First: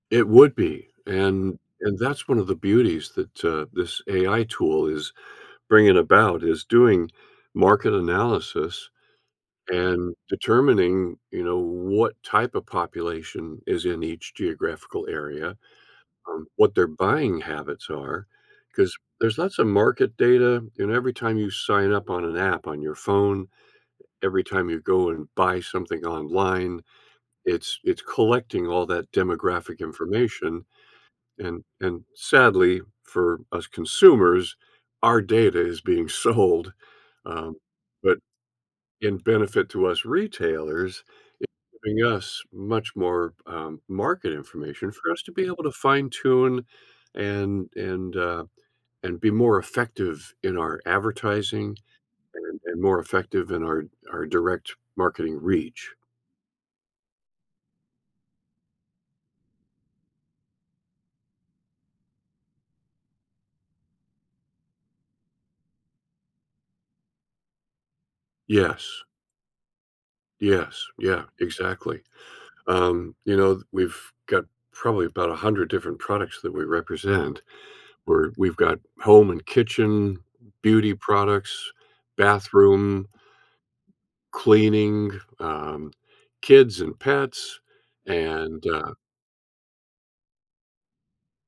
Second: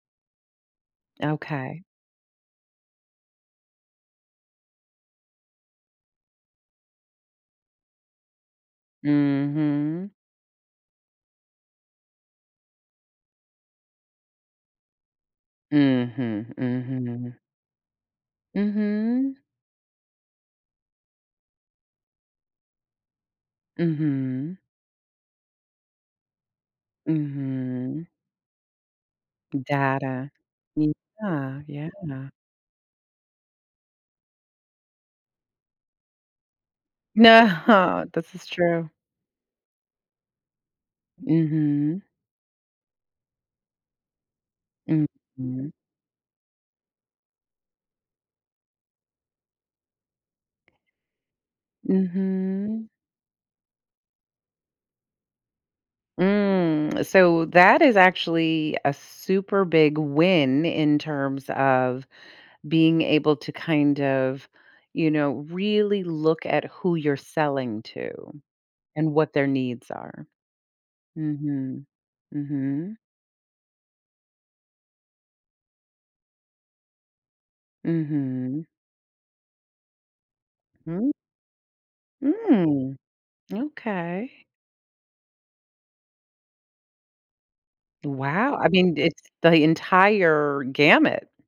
It would be, and Okay. and that's one of the beauties that, uh, this AI tool is bringing about, is doing market analysis Mhm. and determining, you know, w what type of population is in each geographical area, Mhm. um, what their Mhm. buying habits are, 'cause there's Mhm. lots of market data and every time you sign up on an app on your phone, every Mhm. time you go and buy something online, it's it's Mhm. collecting all that demographic Data. information. M yeah, And yeah. and, sadly, for us consumers, our data is being sold, um, No. but This is true. in benefit to us retailers, it's giving Mhm. us much more, um, market information for us to be able Mhm. to fine tune and and, uh and be more effective in our advertising and and Mhm. more effective in our our direct marketing reach. Mm. So, that is actually a super big win in terms of being able to kind of, you know, really look at who you're selling to Yes. and what their needs are. Yes. Yeah. Mhm. Exactly. Mhm. Um, you know, th we've got probably about 100 different products that we represent. We're we've Mhm. got home and kitchen, beauty Mm. products, Mm. bathroom Okay. cleaning, um kids and pets, Wow. and I uh mean, it's the entire gamut.